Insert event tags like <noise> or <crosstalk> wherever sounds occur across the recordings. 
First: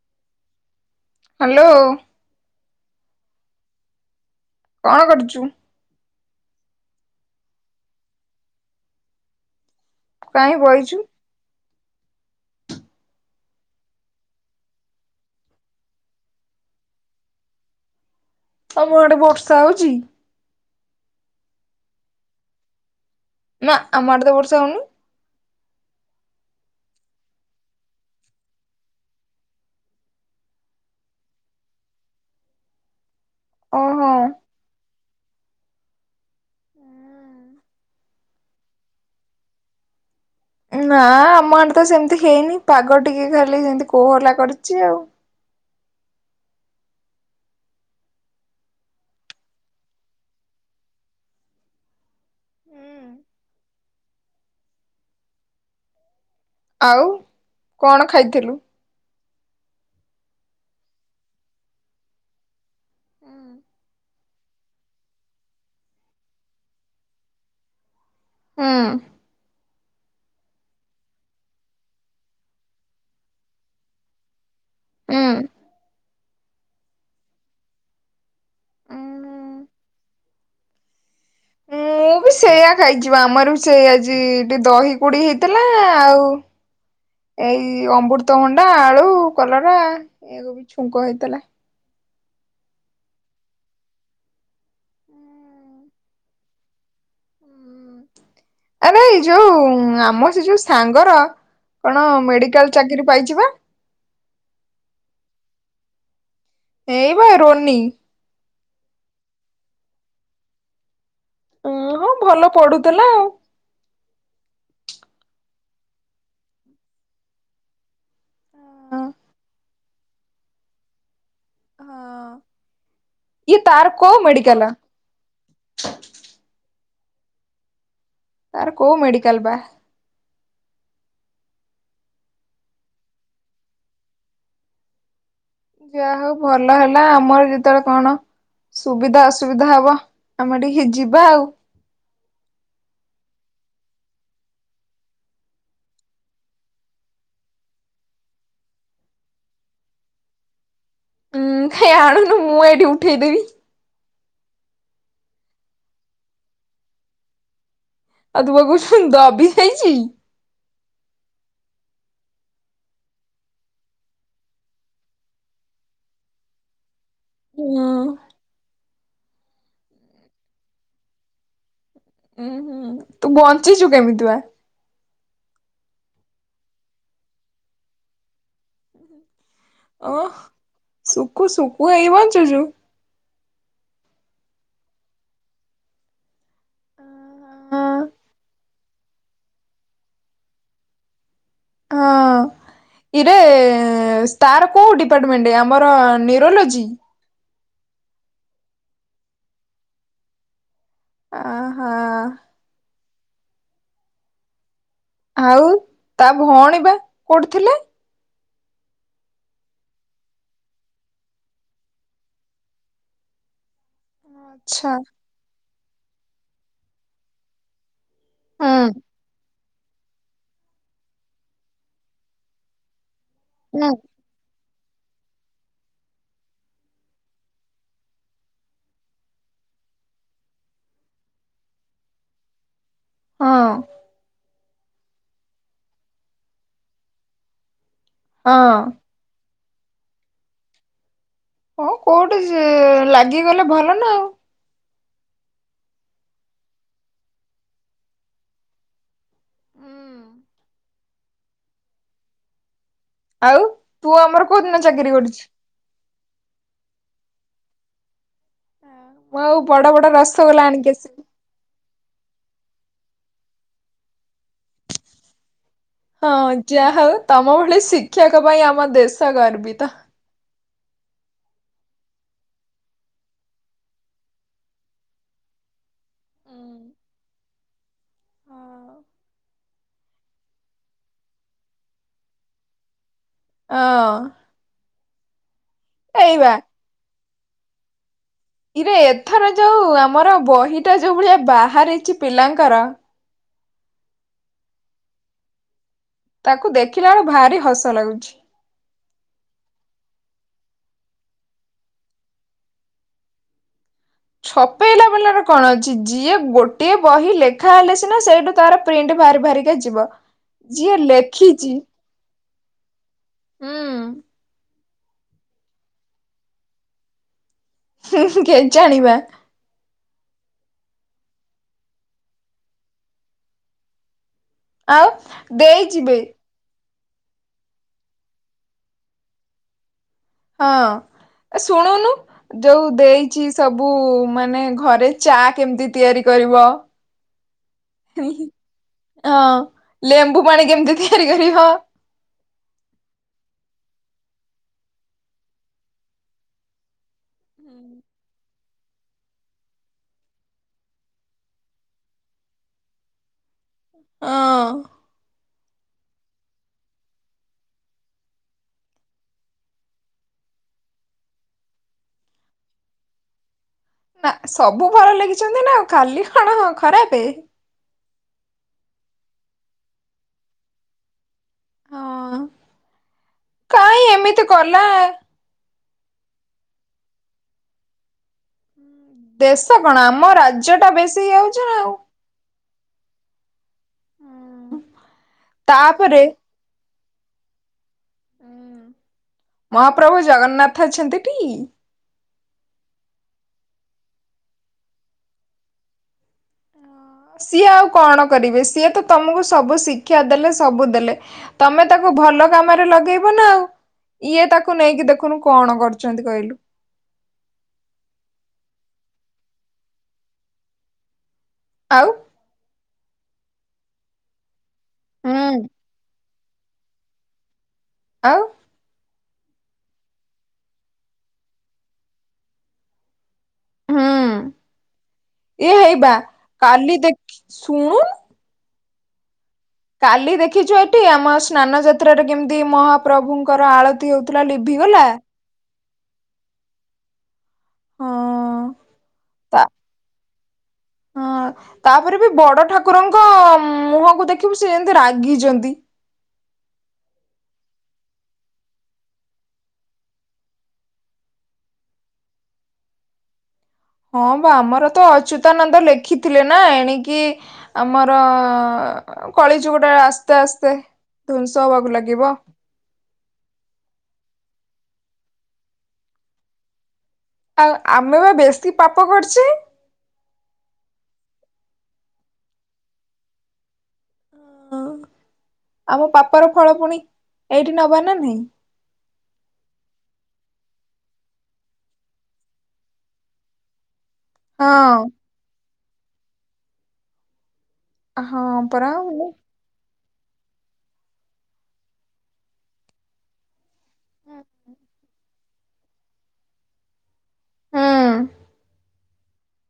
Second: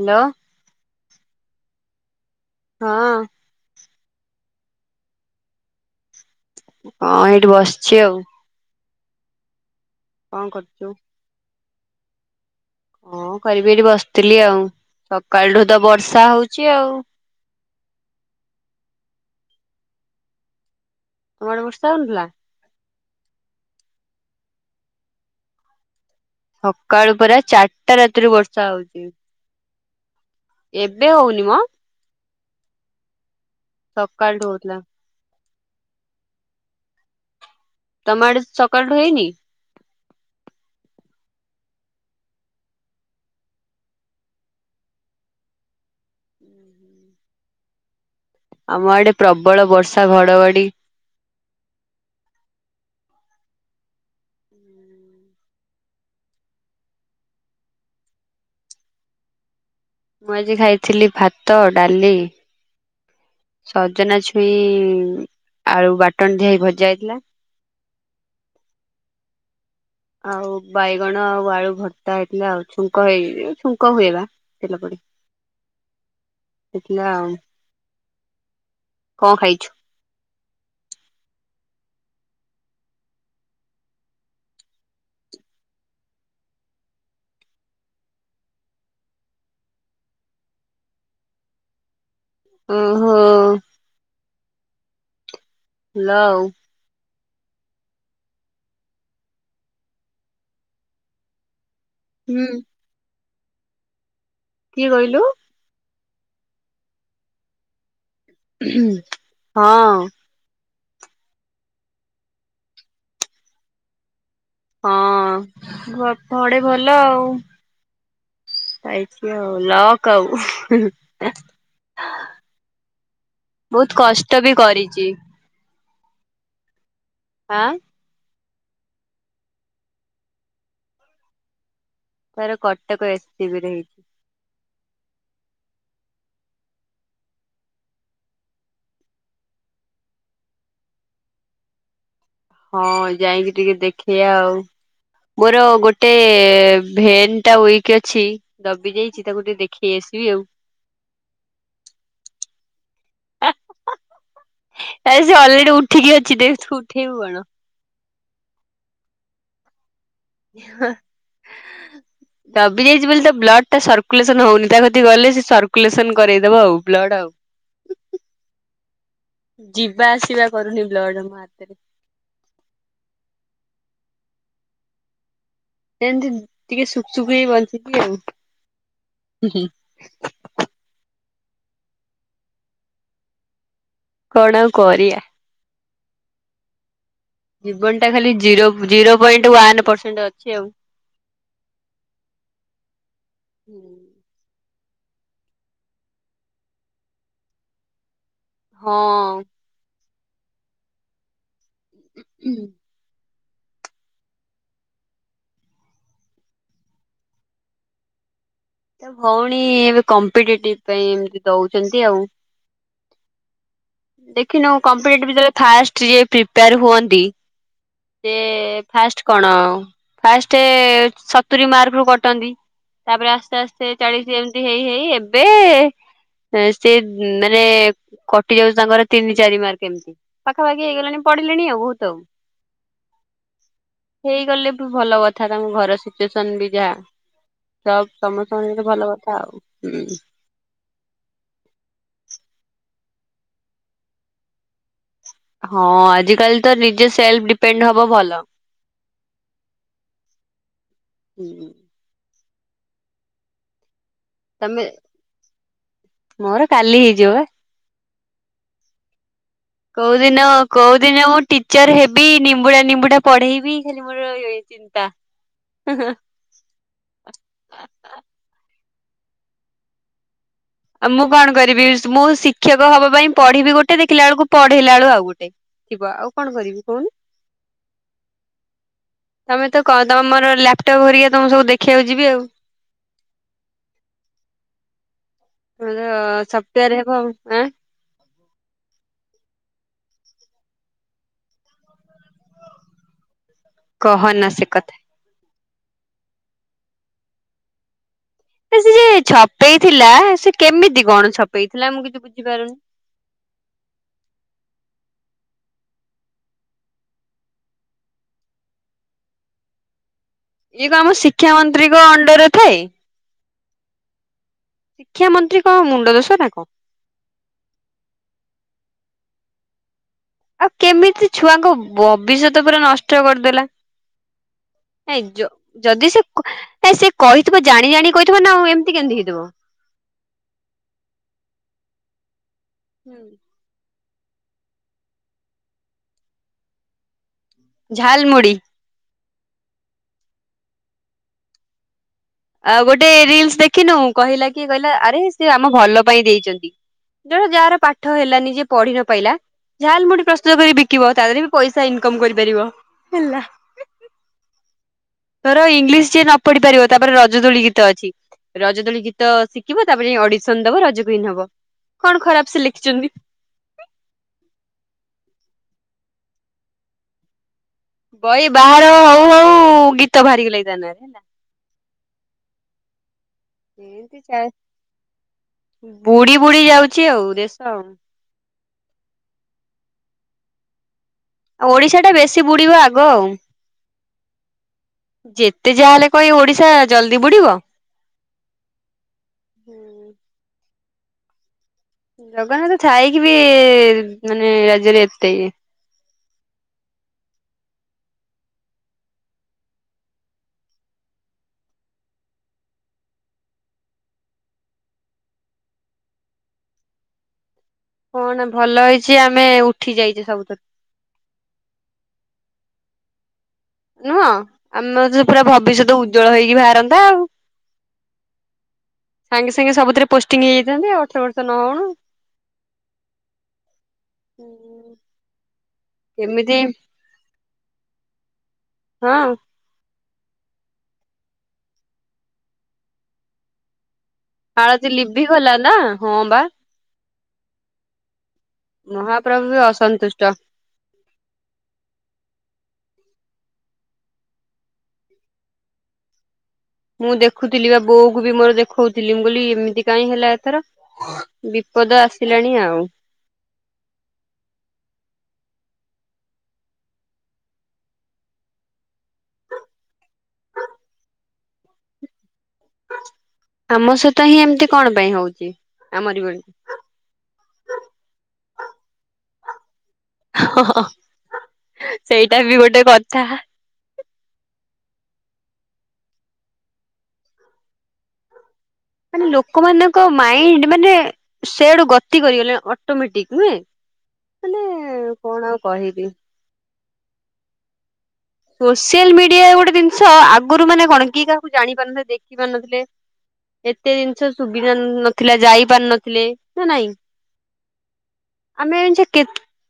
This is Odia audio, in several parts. ହାଲୋ। ହାଲୋ। ହଁ। କଣ କରୁଛୁ। ହଁ ଏଇଠି ବସିଛି ଆଉ। କଣ କାହିଁ କରୁଛୁ। ବଇଛୁ ହଁ କରିବି ଏଠି ବସିଥିଲି ଆଉ ସକାଳଠୁ ତ ବର୍ଷା ହଉଚି ଆଉ। ତମ ଆଡେ ବର୍ଷା ହଉଛି। ତମ ଆଡେ ବର୍ଷା ହେହୁନଥିଲା। ନା ଆମ ଆଢେତ ବର୍ଷା ହୋଉନି। ସକାଳୁ ପରା ଚାରିଟା ରାତିରୁ ବର୍ଷା ହଉଛି। ଏବେ ହଉନି ମ। ଓହୋ। ସକାଳଠୁ ହୋଉଥିଲା। ହୁଁ। ତମ ଆଡେ ସକାଳୁଠୁ ହେଇନି। ନା ଆମ ଆଢେ ତ ସେମିତି ହେଇନି ପାଗ ଟିକେ ଖାଲି ସେମତି କୋହଲା କରିଛି ଆଉ। ହୁଁ। ଆମ ଆଡେ ପ୍ରବଳ ବର୍ଷା ଘଡଘଡି। ହୁଁ। ହୁଁ। ଆଉ କଣ ଖାଇଥିଲୁ। ମୁଁ ଆଜି ଖାଇଥିଲି ଭାତ ଡାଲି ସଜନା ଛୁଁଇ ଛୁଁଇ ଆଳୁ ବାଟଣ ଦିଆହେଇ ଭଜା ହେଇଥିଲା। ହଁ। ଆଉ ବାଇଗଣ ଆଉ ଆଳୁ ଭର୍ତ୍ତା ହେଇଥିଲା ଆଉ ଛୁଙ୍କହେଇ ଛୁଙ୍କ ହୁଏବା। ତେଲପଢିକି। ହୁଁ। ହେଇଥିଲା ଆଉ କଣ ଖାଇଛୁ। ମୁଁ ବି ସେୟା ଖାଇଚିବା ଆମରବି ସେ ଆଜି ଟିକେ ଦହିକୁଢି ହେଇଥିଲା ଆଉ। ଏଇ ଅମୃତଭଣ୍ଡା ଆଳୁ କଲରା ଏଆକୁ ଛୁଙ୍କ ହେଇଥିଲା। ଅ ହଁ। ଲଉ। ଆରେ ଏ ଯୋଉ ଆମ ସେ ଯୋଉ ସାଙ୍ଗର କଣ ହୁଁ ମେଡିକାଲ ଚାକିରି ପାଇଛି ପା। କିଏ କହିଲୁ। ଏଇ ପା ରୋନୀ। ହୁଁ ହଁ। ଅଁ ହଁ ଭଲ ପଢୁଥିଲା ଆଉ। ହଁ ପଢେ ଭଲ ଆଉ। ହଁ ପାଇଛି ଆଉ ଲକ୍ ଆଉ। ହଁ ଇଏ ତାର ବହୁତ୍ କୋଉ କଷ୍ଟ ବି ମେଡିକାଲ କରିଛି। ଆଁ। ତାର କୋଉ ମେଡିକାଲ ବା। ତାର କଟକ ଏସ୍ ସି ବିରେ ହେଇଛି। ଯାହା ହଉ ଭଲ ହେଲା ଆମର ଯେତେବେଳେ କଣ ସୁବିଧା ଅସୁବିଧା ହବ ତମ ଠୀକି ଯିବା ଆଉ। ହଁ ଯାଇକି ଟିକେ ଦେଖେଇଆ ଆଉ। ମୋର ଗୋଟେ ଭେନ୍ ଟା ଉଇକ୍ ଅଛି। ଦବି ଯାଇଛି ତାକୁ ଟିକେ ଦେଖେଇ ଆସିବି ଆଉ। ଉଁ କାଇଁ ଆଣୁନୁ ମୁଁ ଏଇଠି ଉଠେଇଦେବି। ଆରେ ସେ ଅଲରେଡି ଉଠିକି ଅଛି ଦେଇ ଥୁ ଉଠେଇବୁ କଣ। ଆଉ ତୁ ପା କହୁଚୁ ଦବିଯାଇଛି। ହଁ। ଦବିଯାଇଛି ବୋଲିତ ବ୍ଲଡ଼୍ ଟା ସର୍କୁଲେସନ ହଉନି ତା କତିକି ଗଲେ ସେ ସର୍କୁଲେସନ କରେଇଦବ ଆଉ ବ୍ଲଡ଼୍ ଆଉ। ହଁ। ଯିବା ଆସିବା କରୁନି ବ୍ଲଡ୍ ମୋ ହାତରେ। ଉଁ ହୁଁ ତୁ ବଞ୍ଚିଛୁ କେମିତି ବା? ଏମିତି ଟିକେ ଶୁଖ୍ ସୁଖ୍ ହେଇ ବଞ୍ଚିଛି ଆଉ ହିହି। ଓଃ ଶଖୁ ଶଖୁ ହେଇ ବଞ୍ଚୁଛୁ। କଣ ଆଉ କରିଆ। ହଁ ଜୀବନଟା ଖାଲି ଜିରୋ ପ୍ ଜିରୋ ପଏଣ୍ଟ ୱାନ ପର୍ସେଣ୍ଟ ଅଛି ଆଉ। ହଁ। ଇରେ ତାର କୋଉ ଡିପାର୍ଟମେଣ୍ଟ ଆମର ନ୍ୟୁରୋଲୋଜି? ହଁ। ଆ ହା। ହୁଁ। ଆଉ ତା ଭଉଣୀ ବା କୋଉଠି ଥିଲେ? ତ ଭଉଣୀ ଏବେ କମ୍ପିଟେଟିଭ ପାଇଁ ଏମ୍ ତି ଦଉଛନ୍ତି ଆଉ। ଦେଖିନଉଁ ଆଚ୍ଛା କମ୍ପିଟେଟିଭ ଦେଲେ ଫାଷ୍ ଟିକେ ପ୍ରିପେୟାର ହୁଅନ୍ତି। ସେ ହୁଁ ଫାଷ୍ଟ୍ କଣ ଫାଷ୍ଟେ ସତୁୁରୀ ମାର୍କ ରୁ କଟନ୍ତି ତାପରେ ଆସ୍ତେ ହୁଁ ଆସ୍ତେ ଚାଳିଶି ଏମ୍ ତି ହେଇ ହେଇ ଏବେ <unintelligible> ସେ ମାନେ କଟି ଯାଉଛି ତାଙ୍କର ତିନି ଚାରି ମାର୍କ ଏମିତି। ପାଖାପାଖି ହେଇଗଲାଣି ପଢ଼ିଲେଣି ଆଉ ବୋହୁତ୍ ଆଉ। ହଁ। ହେଇଗଲେ ବି ଭଲ କଥା ତାଙ୍କ ଘର ସିଚୁଏସନ୍ ବି ଯାହା। ସବ୍ ସମସ୍ତଙ୍କ ହଁ ସହିତ ଭଲ କଥା ଆଉ। ହଁ କୋଉଠି କି ଲାଗିଗଲେ ଭଲ ନା ଆଉ। ହଁ ଆଜିକାଲି ତ ନିଜେ ସେଲ୍ଫ ଡିପେଣ୍ଡ୍ ହବ ଭଲ। ହୁଁ। ଆଉ ତୁ ଆମର କୋଉଦିନ ତମେ ଚାକିରି କରୁଛୁ? ମୋର କାଲି ହେଇଯିବ ବା। ଆ ମୁଁ ଆଉ ବଡ଼ କୋଉ ଦିନ କୋଉ ଦିନ ମୁଁ ଟି ଚର୍ ହେବି ନିମ୍ବୁଡ଼ା ନିମ୍ବୁଡ଼ା ପଢ଼େଇବି ଖାଲି ମୋର ଏଇ ଚିନ୍ତା। ହଁ ଯାହା ହଉ ତମ ଭଳି ଶିକ୍ଷକ ପାଇଁ ଆମ ଦେଶ ଗର୍ବିତ। ଆଉ ମୁଁ କଣ କରିବି ମୁଁ ଶିକ୍ଷକ ହବା ପାଇଁ ପଢ଼ିବି ଗୋଟେ ଦେଖିଲା ବେଳକୁ ପଢ଼େଇଲା ଳୁ ଆଉ ଗୋଟେ। ଥିବ ଆଉ କଣ କରିବି କହୁନୁ? ତମେ ତ କ ତମର ଲାପଟପ୍ ହେରିକା ତମ ସବୁ ଦେଖିବାକୁ ଯିବି ଆଉ। ଅ। ତମେ ତ ସଫ୍ଟଓୟାର ହେବ ଆଉ ଆଁ। ଇରେ ଏଥର ଯୋଉ ଆମର ବହିଟା ଯୋଉ ଭଳିଆ ବାହାରିଛି ପିଲାଙ୍କର। କହନା ସେ କଥା। ତାକୁ ଦେଖିଲା ବେଳେ ଭାରି ହସ ଲାଗୁଛି। ସେ ଯେ ଛପେଇଥିଲା ସେ କେମିତି କଣ ଛପେଇଥିଲା ମୁଁ କିଛି ବୁଝିପାରୁନି। ଛପେଇଲା ବେଲାରେ କଣ ଅଛି? ଯିଏ ଗୋଟିଏ ବହି ଲେଖା ହେଲେ ସିନା ସେଇଠୁ ତାର ପ୍ରିଣ୍ଟ ବାହାରି ବାହାରିକା ଯିବ। ଇଏ ଯିଏ କଣ ଆମ ଶିକ୍ଷା ଲେଖିଛି ମନ୍ତ୍ରୀଙ୍କ ଅଣ୍ଡର ରେ ଥାଏ। ହୁଁ। ଶିକ୍ଷା ମନ୍ତ୍ରୀ କଣ ମୁଣ୍ଡ ଦୋଷ ନା କଣ? ହୁଁ ହୁଁ କେଜାଣିବା। ଆଉ କେମିତି ଛୁଆଙ୍କ ଭବିଷ୍ୟତ ପୁରା ନଷ୍ଟ କରିଦେଲା। ଆଉ ନାଇ ଯ ଯଦି ଦେଇଯିବେ ସେ ନାଇ ସେ କହିଥିବ ଜାଣି ଜାଣି କହିଥିବ ନା ଆଉ ଏମିତି କେମିତି ହେଇଥିବ। ହଁ ଶୁଣୁନୁ ଯୋଉ ଦେଇଛି। ସବୁ ମାନେ ଘରେ ଚା କେମିତି ତିଆରି କରିବ। ଝାଲ ମୁୁଡି ହଁ ଲେମ୍ବୁ ପାଣି କେମିତି ତିଆରି କରିବ। ଆଉ ଗୋଟେ ରିଲ୍ସ ଦେଖିନୁ। କହିଲା କି କହିଲା ଆରେ ସେ ଆମ ଭଲ ପାଇଁ ଦେଇଛନ୍ତି। ଜଣେ ଯାହାର ପାଠ ହେଲାନି ଯିଏ ପଢି ନ ପାଇଲା। ଝାଲ ମୁଢି ପ୍ରସ୍ତୁତ କରି ବିକିବ। ତା ଦେହରେ ବି ପଇସା ଇନକମ କରିପାରିବ ହେଲା। ହଁ। ଧର ଇଂଗ୍ଲୀଶ ଯିଏ ନ ପଢି ପାରିବ। ତାପରେ ରଜଦୋଳି ଗୀତ ଅଛି। ରଜଦୋଳି ଗୀତ ଶିଖିବ ତାପରେ ଅଡିସନ ଦବ ରଜକୁଇନ ହବ। କଣ ଖରାପ ସେ ଲେଖିଛନ୍ତି? ନା ସବୁ ଭଲ ଲେଖିଛନ୍ତି ନା। ଖାଲି କଣ ଖରାପ। ବହି ବାହାର ହଉ ହଉ ଗୀତ ବାହାରି ଗଲାନି ତାନାଁରେ। ହଁ। କାହିଁ ଏମତି ଛା ଏମିତି କଲା ବୁଡି ବୁଡି ଯାଉଛି ଆଉ ଦେଶ ଆଉ। ଦେଶ କଣ ଆମ ରାଜ୍ୟ ଟା ବେଶ୍ ଉ ଓଡିଶା ଟା ବେଶୀ ବୁଡିବ ଆଗ ଆଉ। ଯେତେ ଯାହାହେଲେ ତାପରେ କଣ ଓଡିଶା ଜଲଦି ବୁଡିବ। ହୁଁ ମହାପ୍ରଭୁ ଜଗନ୍ନାଥ ଅଛନ୍ତିଟି। ଜଗନ୍ନାଥ ଥାଇକି ବି ମାନେ ରାଜ୍ୟରେ ଏତେ ଇଏ। ସିଏ ଆଉ କଣ କରିବେ। ସିଏ ତ ତମକୁ ସବୁ ଶିକ୍ଷା ଦେଲେ ସବୁ ଦେଲେ। ତମେ ତାକୁ ଭଲ କାମରେ ଲଗେଇବ ନା ଆଉ। ଇଏ ତାକୁ ନେଇକି ଦେଖୁନୁ କଣ କରୁଛନ୍ତି କହିଲୁ। କଣ ଭଲ ହେଇଛି ଆମେ ଉଠି ଯାଇଛୁ ସବୁଥିରୁ। ଆଉ। ନୁହଁ ଆମର ତ ପୁରା ହୁଁ ଭବିଷ୍ୟତ ଉଜ୍ଜଳ ହେଇକି ବାହାରନ୍ତା ଆଉ। ଆଉ। ସାଙ୍ଗେ ସାଙ୍ଗେ ସବୁଥିରେ ପୋଷ୍ଟିଂ ହେଇଯାଇଥାନ୍ତି ଅଠର ବର୍ଷ ନହଉଣୁ। ହୁଁ ଇଏ ହେଇବା କେମିତି କାଲି ଦେଖି ଶୁଣୁନୁ। ହଁ। କାଲି ଦେଖିଛୁ ଏଠି ଆମ ସ୍ନାନ ଯାତ୍ରାରେ କେମିତି ମହାପ୍ରଭୁଙ୍କର ଆଳ ଆଳତି ଲିଭିି ଗଲା ନା ହଁ ବା। ହଁ ମହାପ୍ରଭୁ ତା ବି ଅସନ୍ତୁଷ୍ଟ। ହଁ ତାପରେ ବି ବଡ ଠାକୁରଙ୍କ ମୁହଁକୁ ଦେଖିବୁ। ସେ ଯେମତି ରାଗିଛନ୍ତି। ମୁଁ ଦେଖୁଥିଲି ବା ବୋଉ କୁ ବି ମୋର ଦେଖଉଥିଲି ମୁଁ କହିଲି ଏମିତି କାଇଁ ହେଲା ଏଥର। ବିପଦ ଆସିଲାଣି ଆଉ। ହଁ ବା ଆମର ତ ଅଚ୍ୟୁତାନନ୍ଦ ଲେଖିଥିଲେ ନା। ଏଣିକି ଆମର କଳିଯୁଗଟା ଆସ୍ତେ ଆସ୍ତେ ଧ୍ଵଂସ ହବାକୁ ଲାଗିବ। ଆମ ସହିତ ହିଁ ଏମତି କଣ ପାଇଁ ହଉଛି? ଆମରି ଭଳି। ଆଉ ଆମେ ବା ବେଶୀ ପାପ କରିଛେ। ଓ ଓ ସେଇଟା ବି ଗୋଟେ କଥା। ଆମ ପାପ ର ଫଳ ପୁଣି ଏଇଠି ନବା ନା ନାହଁ? ମାନେ ଲୋକମାନଙ୍କ ମାଇଣ୍ଡ୍! ମାନେ-ଏ ସେଇଆଡୁ ଗତି କରିଗଲେ, ଅଟୋମେଟିକ୍ ନୁହେଁ। ମାନେ ହଁ। କଣ ଆଉ କହିବି? ହଁ ପରା। ସୋସିଆଲ ମିଡିଆ ଗୋଟେ ଜିନିଷ, ଆଗରୁ ମାନେ କଣ କିଏ କାହାକୁ ଜାଣି ପାରୁନଥିଲେ ଦେଖି ପାରୁନଥିଲେ? ଏତେ ଜିନିଷ ସୁବିଧା ନଥିଲା। ଯାଇ ପାରୁ ନଥିଲେ ନା ନାଇଁ। ହୁଁ। ଆମେ ଏଇଞ୍ଚା କେ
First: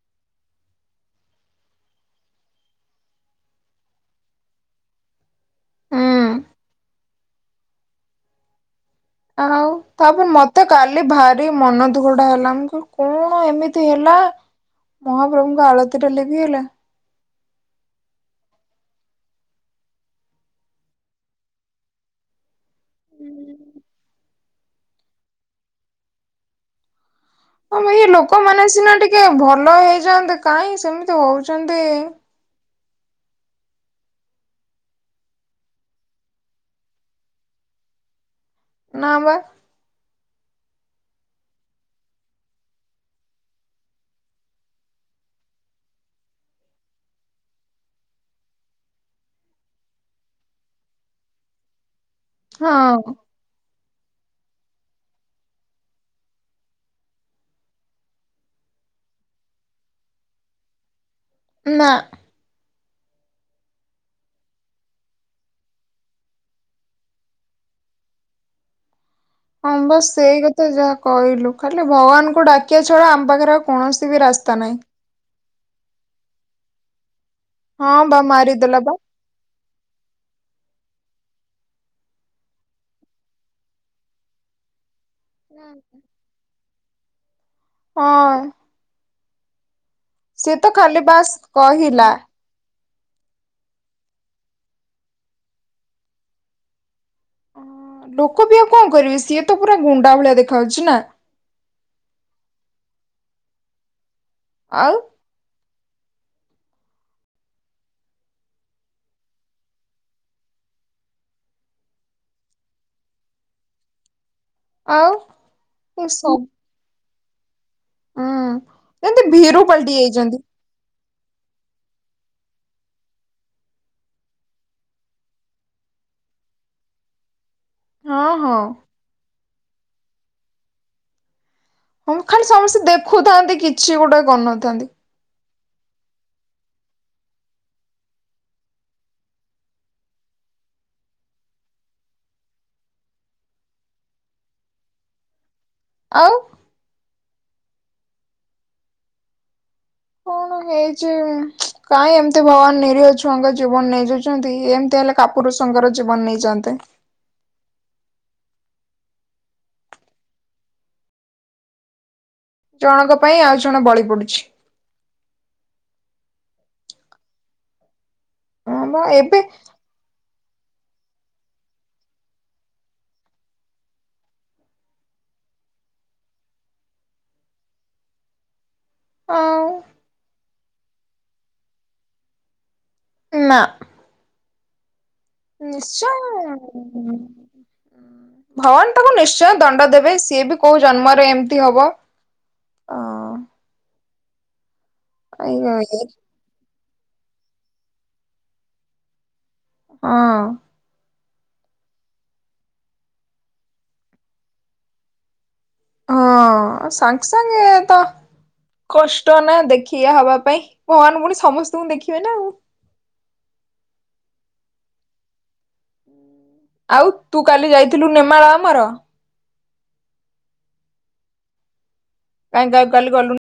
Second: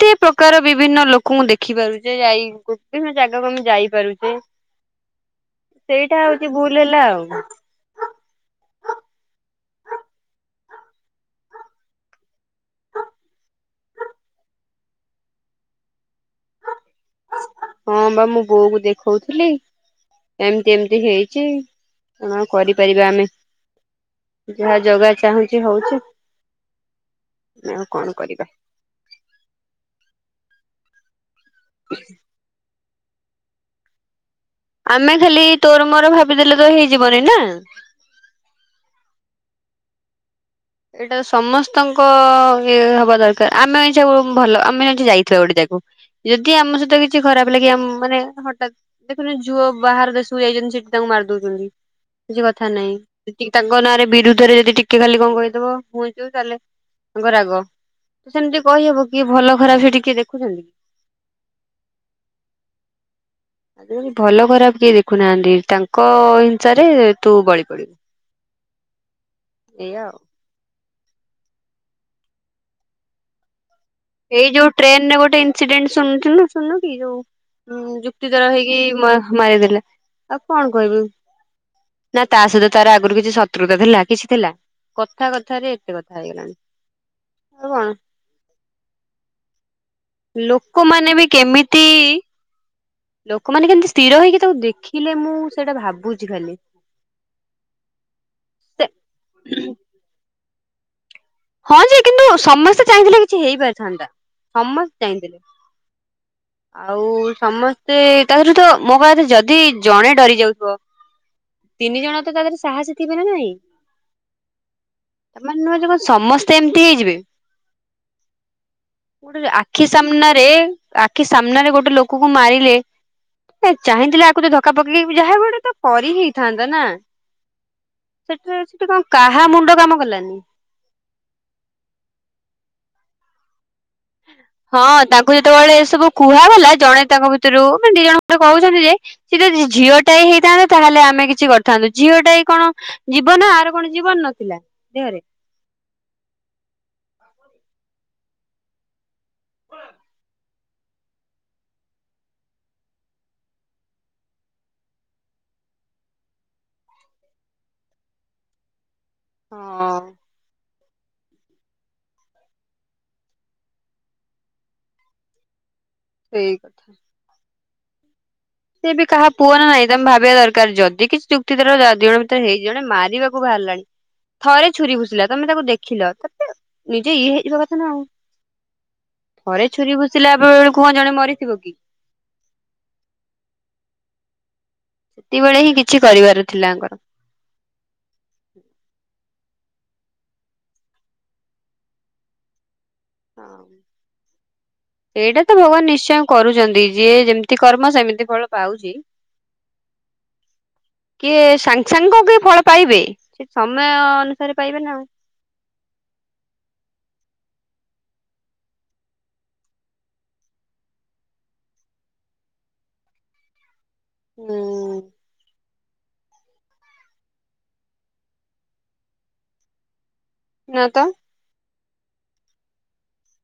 ତେ ପ୍ରକାର ବିଭିନ୍ନ ଲୋକଙ୍କୁ ଦେଖିପାରୁଛେ, ଯାଇ ପାରୁଛେ, ମାନେ ଜାଗାକୁ ଆମେ ଯାଇପାରୁଛେ, ସେଇଟା ହୁଁ ହଉଛି ଭୁଲ୍ ହେଲା ଆଉ। ଆଉ, ତା'ପରେ ମତେ କାଲି ଭାରି ମନ ଦୁଖଡ଼ା ହେଲା। ମୁଁ କହି କଣ ଏମିତି ହେଲା? ମହାପ୍ରଭୁଙ୍କ ଆଳତୀଟା ଲିଭିଅଲା। ହଁବା, ମୋ ବୋଉ କୁ ଦେଖଉଥିଲି। ଏମତି ଏମତି ହେଇଛି, କଣ କରିପାରିବା ଆମେ? ଯାହା ଜଗା ଚାହୁଁଛି, ହଉଛି। ହଁ, ଆଉ ମ କଣ ଏଇ କରିବା। ଲୋକମାନେ ସିନା ଟିକେ ଭଲ ହେଇଯାଆନ୍ତେ, କାହିଁ ସେମିତି ହଉଛନ୍ତି? ଆମେ ଖାଲି, ତୋର ମୋର ଭାବିଦେଲେ ତ ହେଇଯିବନି ନା? ନାଁ ବା। ଏଇଟା ସମସ୍ତଙ୍କ-ଅ ଇଏ ହବା ଦରକାର। ଆମେ ଏଇଛା ଭଲ, ଆମେ ଆଛା ଯାଇଥିବା ଗୋଟେ ଜାଗାକୁ। ଯଦି ଆମ ସହିତ କିଛି ଖରାପ ଲାଗେ। ଆମ୍ ମାନେ ହଠାତ୍ ଦେଖୁନ ଝୁଅ, ବାହାର ଦେଶକୁ ଯାଇଛନ୍ତି। ସେଠି ତାଙ୍କୁ ମାରି ଦଉଛନ୍ତି। କିଛି କଥା ହଁ ନାହିଁ। ଯେମିତି ତାଙ୍କ ନାଁରେ ବିରୁଦ୍ଧରେ ଯଦି ଟିକେ, ଖାଲି କଣ କହି ଦବ, ହୁଁ, ଯଉ ଚାଲେ ତାଙ୍କ ରାଗ। ସେମିତି କହିହବ, କିଏ ଭଲ ଖରାପ ସେଠି କିଏ ଦେଖୁଛନ୍ତି? ନା। ହୁଁ ଭଲ ଖରାପ କିଏ ଦେଖୁନାହାଁନ୍ତି। ତାଙ୍କ-ଅ ହିଂସାରେ ତୁ ବଳି ପଡିବୁ। <unintelligible> ହଁ, ବା, ଏଇଆ ଆଉ ସେଇ କଥା ଯାହା କହିଲୁ। ଖାଲି ଭଗବାନଙ୍କୁ ଡାକିଆ ଛଡା ଆମ ପାଖରେ ଆଉ କୌଣସି ବି ରା ଏଇ ଯୋଉ ଟ୍ରେନ୍ ରେ ଗୋଟେ ଇନ୍ ସିଡେଣ୍ଟ୍ ଶୁଣଚୁ ଶୁଣୁନୁ କି, ଯୋଉ ହଁ ବା ଯୁକ୍ତିତର ହେଇକି, ମାରିଦେଲା ବା। ମାରିଦେଲେ। ଆଉ କଣ କହିବୁ? ନା ତା ସହିତ ତାର ଆଗରୁ କିଛି ଶତ୍ରୁତା ଥିଲା କିଛି ଥିଲା! କଥା କଥାରେ ଏତେ କଥା ହେଇଗଲାଣି ଆଉ କଣ? ହଁ ସିଏ ତ ଖାଲି ଲୋକମାନେ ବି ବାସ୍ କହିଲା। କେମିତି-ଇ ଲୋକମାନେ କେମତି ସ୍ଥିର ହେଇକି ତାକୁ ଦେଖିଲେ? ମୁଁ ସେଇଟା ଭାବୁଛି ଖାଲି। ଲୋକ ବିି ଆଉ ସେ କଣ କରିବେ? ସିଏ ତ ପୁରା ଗୁଣ୍ଡା ଭଳିଆ ଦେଖାହଉଛି ନା! ହଁ ଯେ, କିନ୍ତୁ ସମସ୍ତେ ଚାହିଁଥିଲେ, କିଛି ହେଇପାରିଥାନ୍ତା! ଆଉ ସମସ୍ତେ ଚାହିଁଥିଲେ। <unintelligible> ଆଉ, ସମସ୍ତେ ତା ଧେରେ ତ ମୋ କହିବା କଥା, ଯଦି ଜଣେ ଡରି ଯାଉଥିବ! ତିନି ଜଣ ତ ତା ଦେହେରେ ସାହସୀ ଥିବେ ନା ନାଇଁ! ଆଉ ମାନେ ନୁହଁ, ଯେ ବସ୍ ଏ ସବୁ ସେମତି ହେଇଯିବେ। ହୁଁ ଯେମିତି <inaudible> ଭୀରୁ ଆଖି ପାଲଟି ଯାଇଛନ୍ତି। ସାମ୍ନାରେ ଆଖି ସାମ୍ନାରେ ଗୋଟେ ଲୋକକୁ ମାରିଲେ। ଏ ଚାହିଁଥିଲେ ଆକୁ ତ ଧକ୍କା ପକେଇକି, ଯାହା ଗୋଟେ ତ କରି ହେଇଥାନ୍ତା ନା। ହଁ ହଁ ସେଠରେ ସେଠି କଁ, କାହା ମୁଣ୍ଡ କାମ କଲାନି? ହଁ, ପା ଖାଲି ସମସ୍ତେ ଦେଖୁଥାନ୍ତି, କି ହଁ, ତାଙ୍କୁ ଯେତେବେଳେ ଏ ସବୁ କୁହାଗଲା। ଜଣେ ତାଙ୍କ ଭିତରୁ ମାନେ ଦି ଜଣ ଖଣ୍ଡେ କହୁଛନ୍ତି, ଯେ ସେ ଯଦି ଝିଅ ଟାଏ ହେଇଥାନ୍ତତା, ତାହେଲେ ଆମେ କିଛି କରିଥାନ୍ତୁ। ଝିଅଟାଏ କଣ ଜୀବନ, ଆର କଣ ଜୀବନ ନଥିଲା ଦେହରେ। ଆଉ। <inaudible> କଣ ହେଇଛି। କାଁ ଏମିତି ଭଗବାନ ନିରୀହ ଛୁଆଙ୍କ ଜୀବନ ନେଇଯାଉଛନ୍ତି? ଏମିତି ହେଲେ କା ପୁରୁଷଙ୍କର ଜୀବନ ନେଇଯାଆନ୍ତେ। ହଁ। ଜଣଙ୍କ ପାଇଁ ଆଉ ଜଣେ ବଳି ପଡୁଛି। ସେଇ କଥା। ହଁ ସେ ବା ବି କାହା ଏବେ ପୁଅ ନା ନାଇଁ? ତମେ ଭାବିବା ଦରକାର ଯଦି କିଛି ଯୁକ୍ତିତର ଦି ଜଣ ଭିତରେ ହେଇ ଜଣେ ମାରିବାକୁ ବାହାରିଲାଣି। ଥରେ ଛୁରୀ ଭୂଷିଲ ତମେ ତାକୁ ଦେଖିଲ ତାପରେ ନିଜେ ଇଏ ହେଇଯିବା କଥା ନା ଆଉ। ଥରେ ଆଉ ଛୁରୀ ଭୁସିଲା ବେ ବେଳକୁ କୁହ ଜଣେ ମରିଥିବ କି? ନା। ସେତବେଳେ ହିଁ କିଛି ନିଶ୍ଚୟ କରିବାର ଥିଲା ଆଙ୍କର। ଭଗବାନ ତାକୁ ନିଶ୍ଚୟ ଦଣ୍ଡ ଦେବେ ସିଏ ବି କୋଉ ଜନ୍ମରେ ଏମିତି ହବ। ଅ ଏଇଟା ତ ଭଗବାନ ଏଇ ନିଶ୍ଚୟ କରୁଛନ୍ତି, ଯିଏ ଯେମିତି କର୍ମ ସେମିତି ଫଳ ପାଉଛି। ହଁ ହଁ। କିଏ ସାଙ୍ଗେ ସାଙ୍ଗ କଣ କି ଫଳ ପାଇବେ ସେ ସମୟ ଅନୁସାରେ ପାଇବେ ନା ଆଉ। ହଁ ସାଙ୍ଗେ ସାଙ୍ଗେ ଏ ତ। କଷ୍ଟ ନା ଦେଖଆ ହବା ପାଇଁ ଭଗବାନ ପୁଣି ସମସ୍ତଙ୍କୁ ଦେଖିବେ ନା ଆଉ। ହୁଁ। ଆଉ ତୁ କାଲି ଯାଇଥିଲୁ ନେମାଳ ଆମର? ନା ତ। କାଇଁ ଗା ଗଲୁନି।